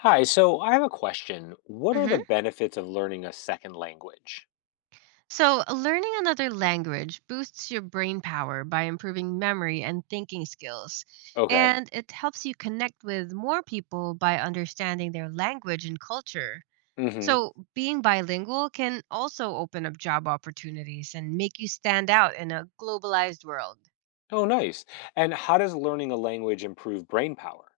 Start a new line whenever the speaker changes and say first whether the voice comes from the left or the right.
left: Hi, so I have a question. What are
right: Hmm.
left: the benefits of learning a second language?
right: So, learning another language boosts your brain power by improving memory and thinking skills.
left: Okay.
right: And it helps you connect with more people by understanding their language and culture.
left: Mm-hmm.
right: So, being bilingual can also open up job opportunities and make you stand out in a globalized world.
left: Oh, nice. And how does learning a language improve brain power?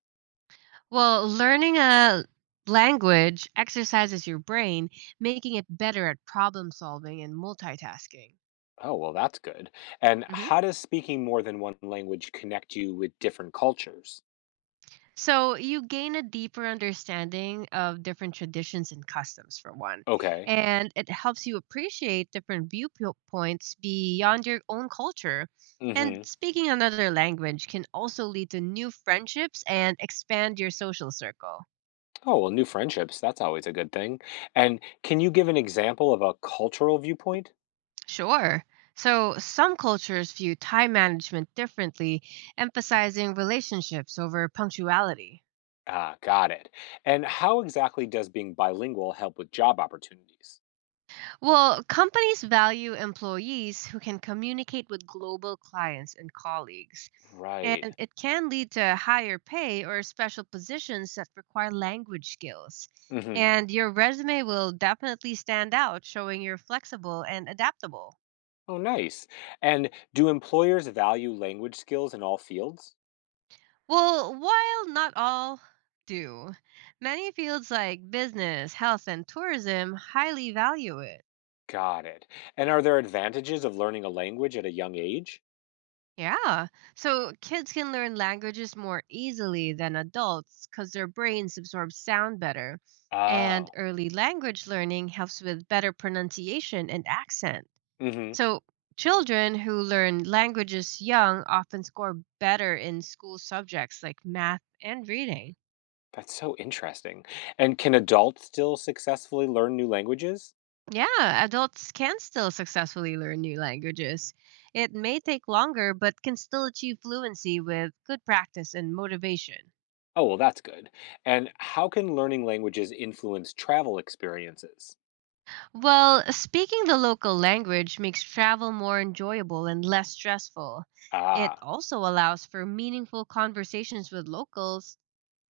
right: Well, learning a language exercises your brain, making it better at problem solving and multitasking.
left: Oh, well, that's good. And
right: Mhm.
left: how does speaking more than one language connect you with different cultures?
right: So you gain a deeper understanding of different traditions and customs, for one,
left: Okay.
right: and it helps you appreciate different viewpoints beyond your own culture. And
left: Mm-hmm.
right: speaking another language can also lead to new friendships and expand your social circle.
left: Oh, well, new friendships, that's always a good thing. And can you give an example of a cultural viewpoint?
right: Sure. So some cultures view time management differently, emphasizing relationships over punctuality.
left: Ah, got it. And how exactly does being bilingual help with job opportunities?
right: Well, companies value employees who can communicate with global clients and colleagues.
left: Right.
right: And it can lead to higher pay or special positions that require language skills.
left: Mm-hmm.
right: And your resume will definitely stand out, showing you're flexible and adaptable.
left: Oh, nice. And do employers value language skills in all fields?
right: Well, while not all do, many fields like business, health, and tourism highly value it.
left: Got it. And are there advantages of learning a language at a young age?
right: Yeah. So kids can learn languages more easily than adults because their brains absorb sound better. And
left: Oh.
right: early language learning helps with better pronunciation and accent.
left: Mm-hmm.
right: So children who learn languages young often score better in school subjects like math and reading.
left: That's so interesting. And can adults still successfully learn new languages?
right: Yeah, adults can still successfully learn new languages. It may take longer, but can still achieve fluency with good practice and motivation.
left: Oh, well, that's good. And how can learning languages influence travel experiences?
right: Well, speaking the local language makes travel more enjoyable and less stressful. It
left: Ah,
right: also allows for meaningful conversations with locals,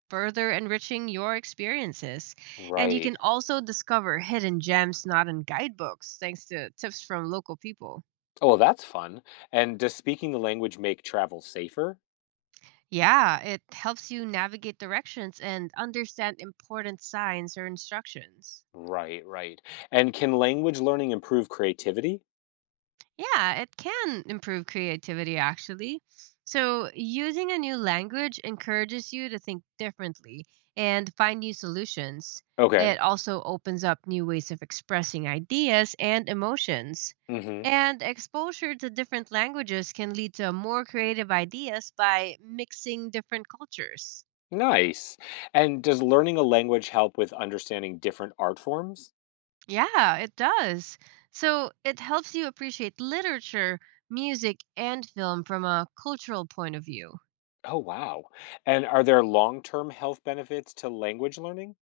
right: further enriching your experiences. And you
left: right.
right: can also discover hidden gems not in guidebooks thanks to tips from local people.
left: Oh, well, that's fun. And does speaking the language make travel safer?
right: Yeah, it helps you navigate directions and understand important signs or instructions.
left: Right, right. And can language learning improve creativity?
right: Yeah, it can improve creativity actually. So, using a new language encourages you to think differently and find new solutions.
left: Okay.
right: It also opens up new ways of expressing ideas and emotions.
left: Hmm.
right: And exposure to different languages can lead to more creative ideas by mixing different cultures.
left: Nice. And does learning a language help with understanding different art forms?
right: Yeah, it does. So, it helps you appreciate literature, music, and film from a cultural point of view.
left: Oh, wow. And are there long-term health benefits to language learning?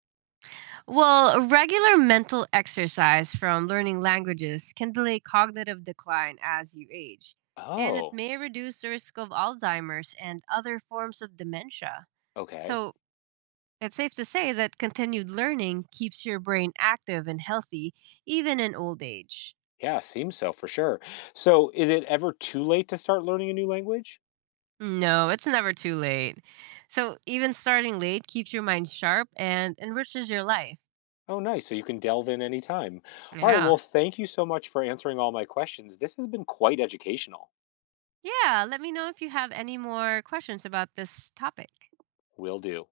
right: Well, regular mental exercise from learning languages can delay cognitive decline as you age, and it
left: Oh,
right: may reduce the risk of Alzheimer's and other forms of dementia.
left: okay.
right: So, it's safe to say that continued learning keeps your brain active and healthy even in old age.
left: Yeah, seems so for sure. So is it ever too late to start learning a new language?
right: No, it's never too late. So, even starting late keeps your mind sharp and enriches your life.
left: Oh, nice. So you can delve in anytime. All right.
right: Yeah.
left: Well, thank you so much for answering all my questions. This has been quite educational.
right: Yeah, let me know if you have any more questions about this topic.
left: Will do.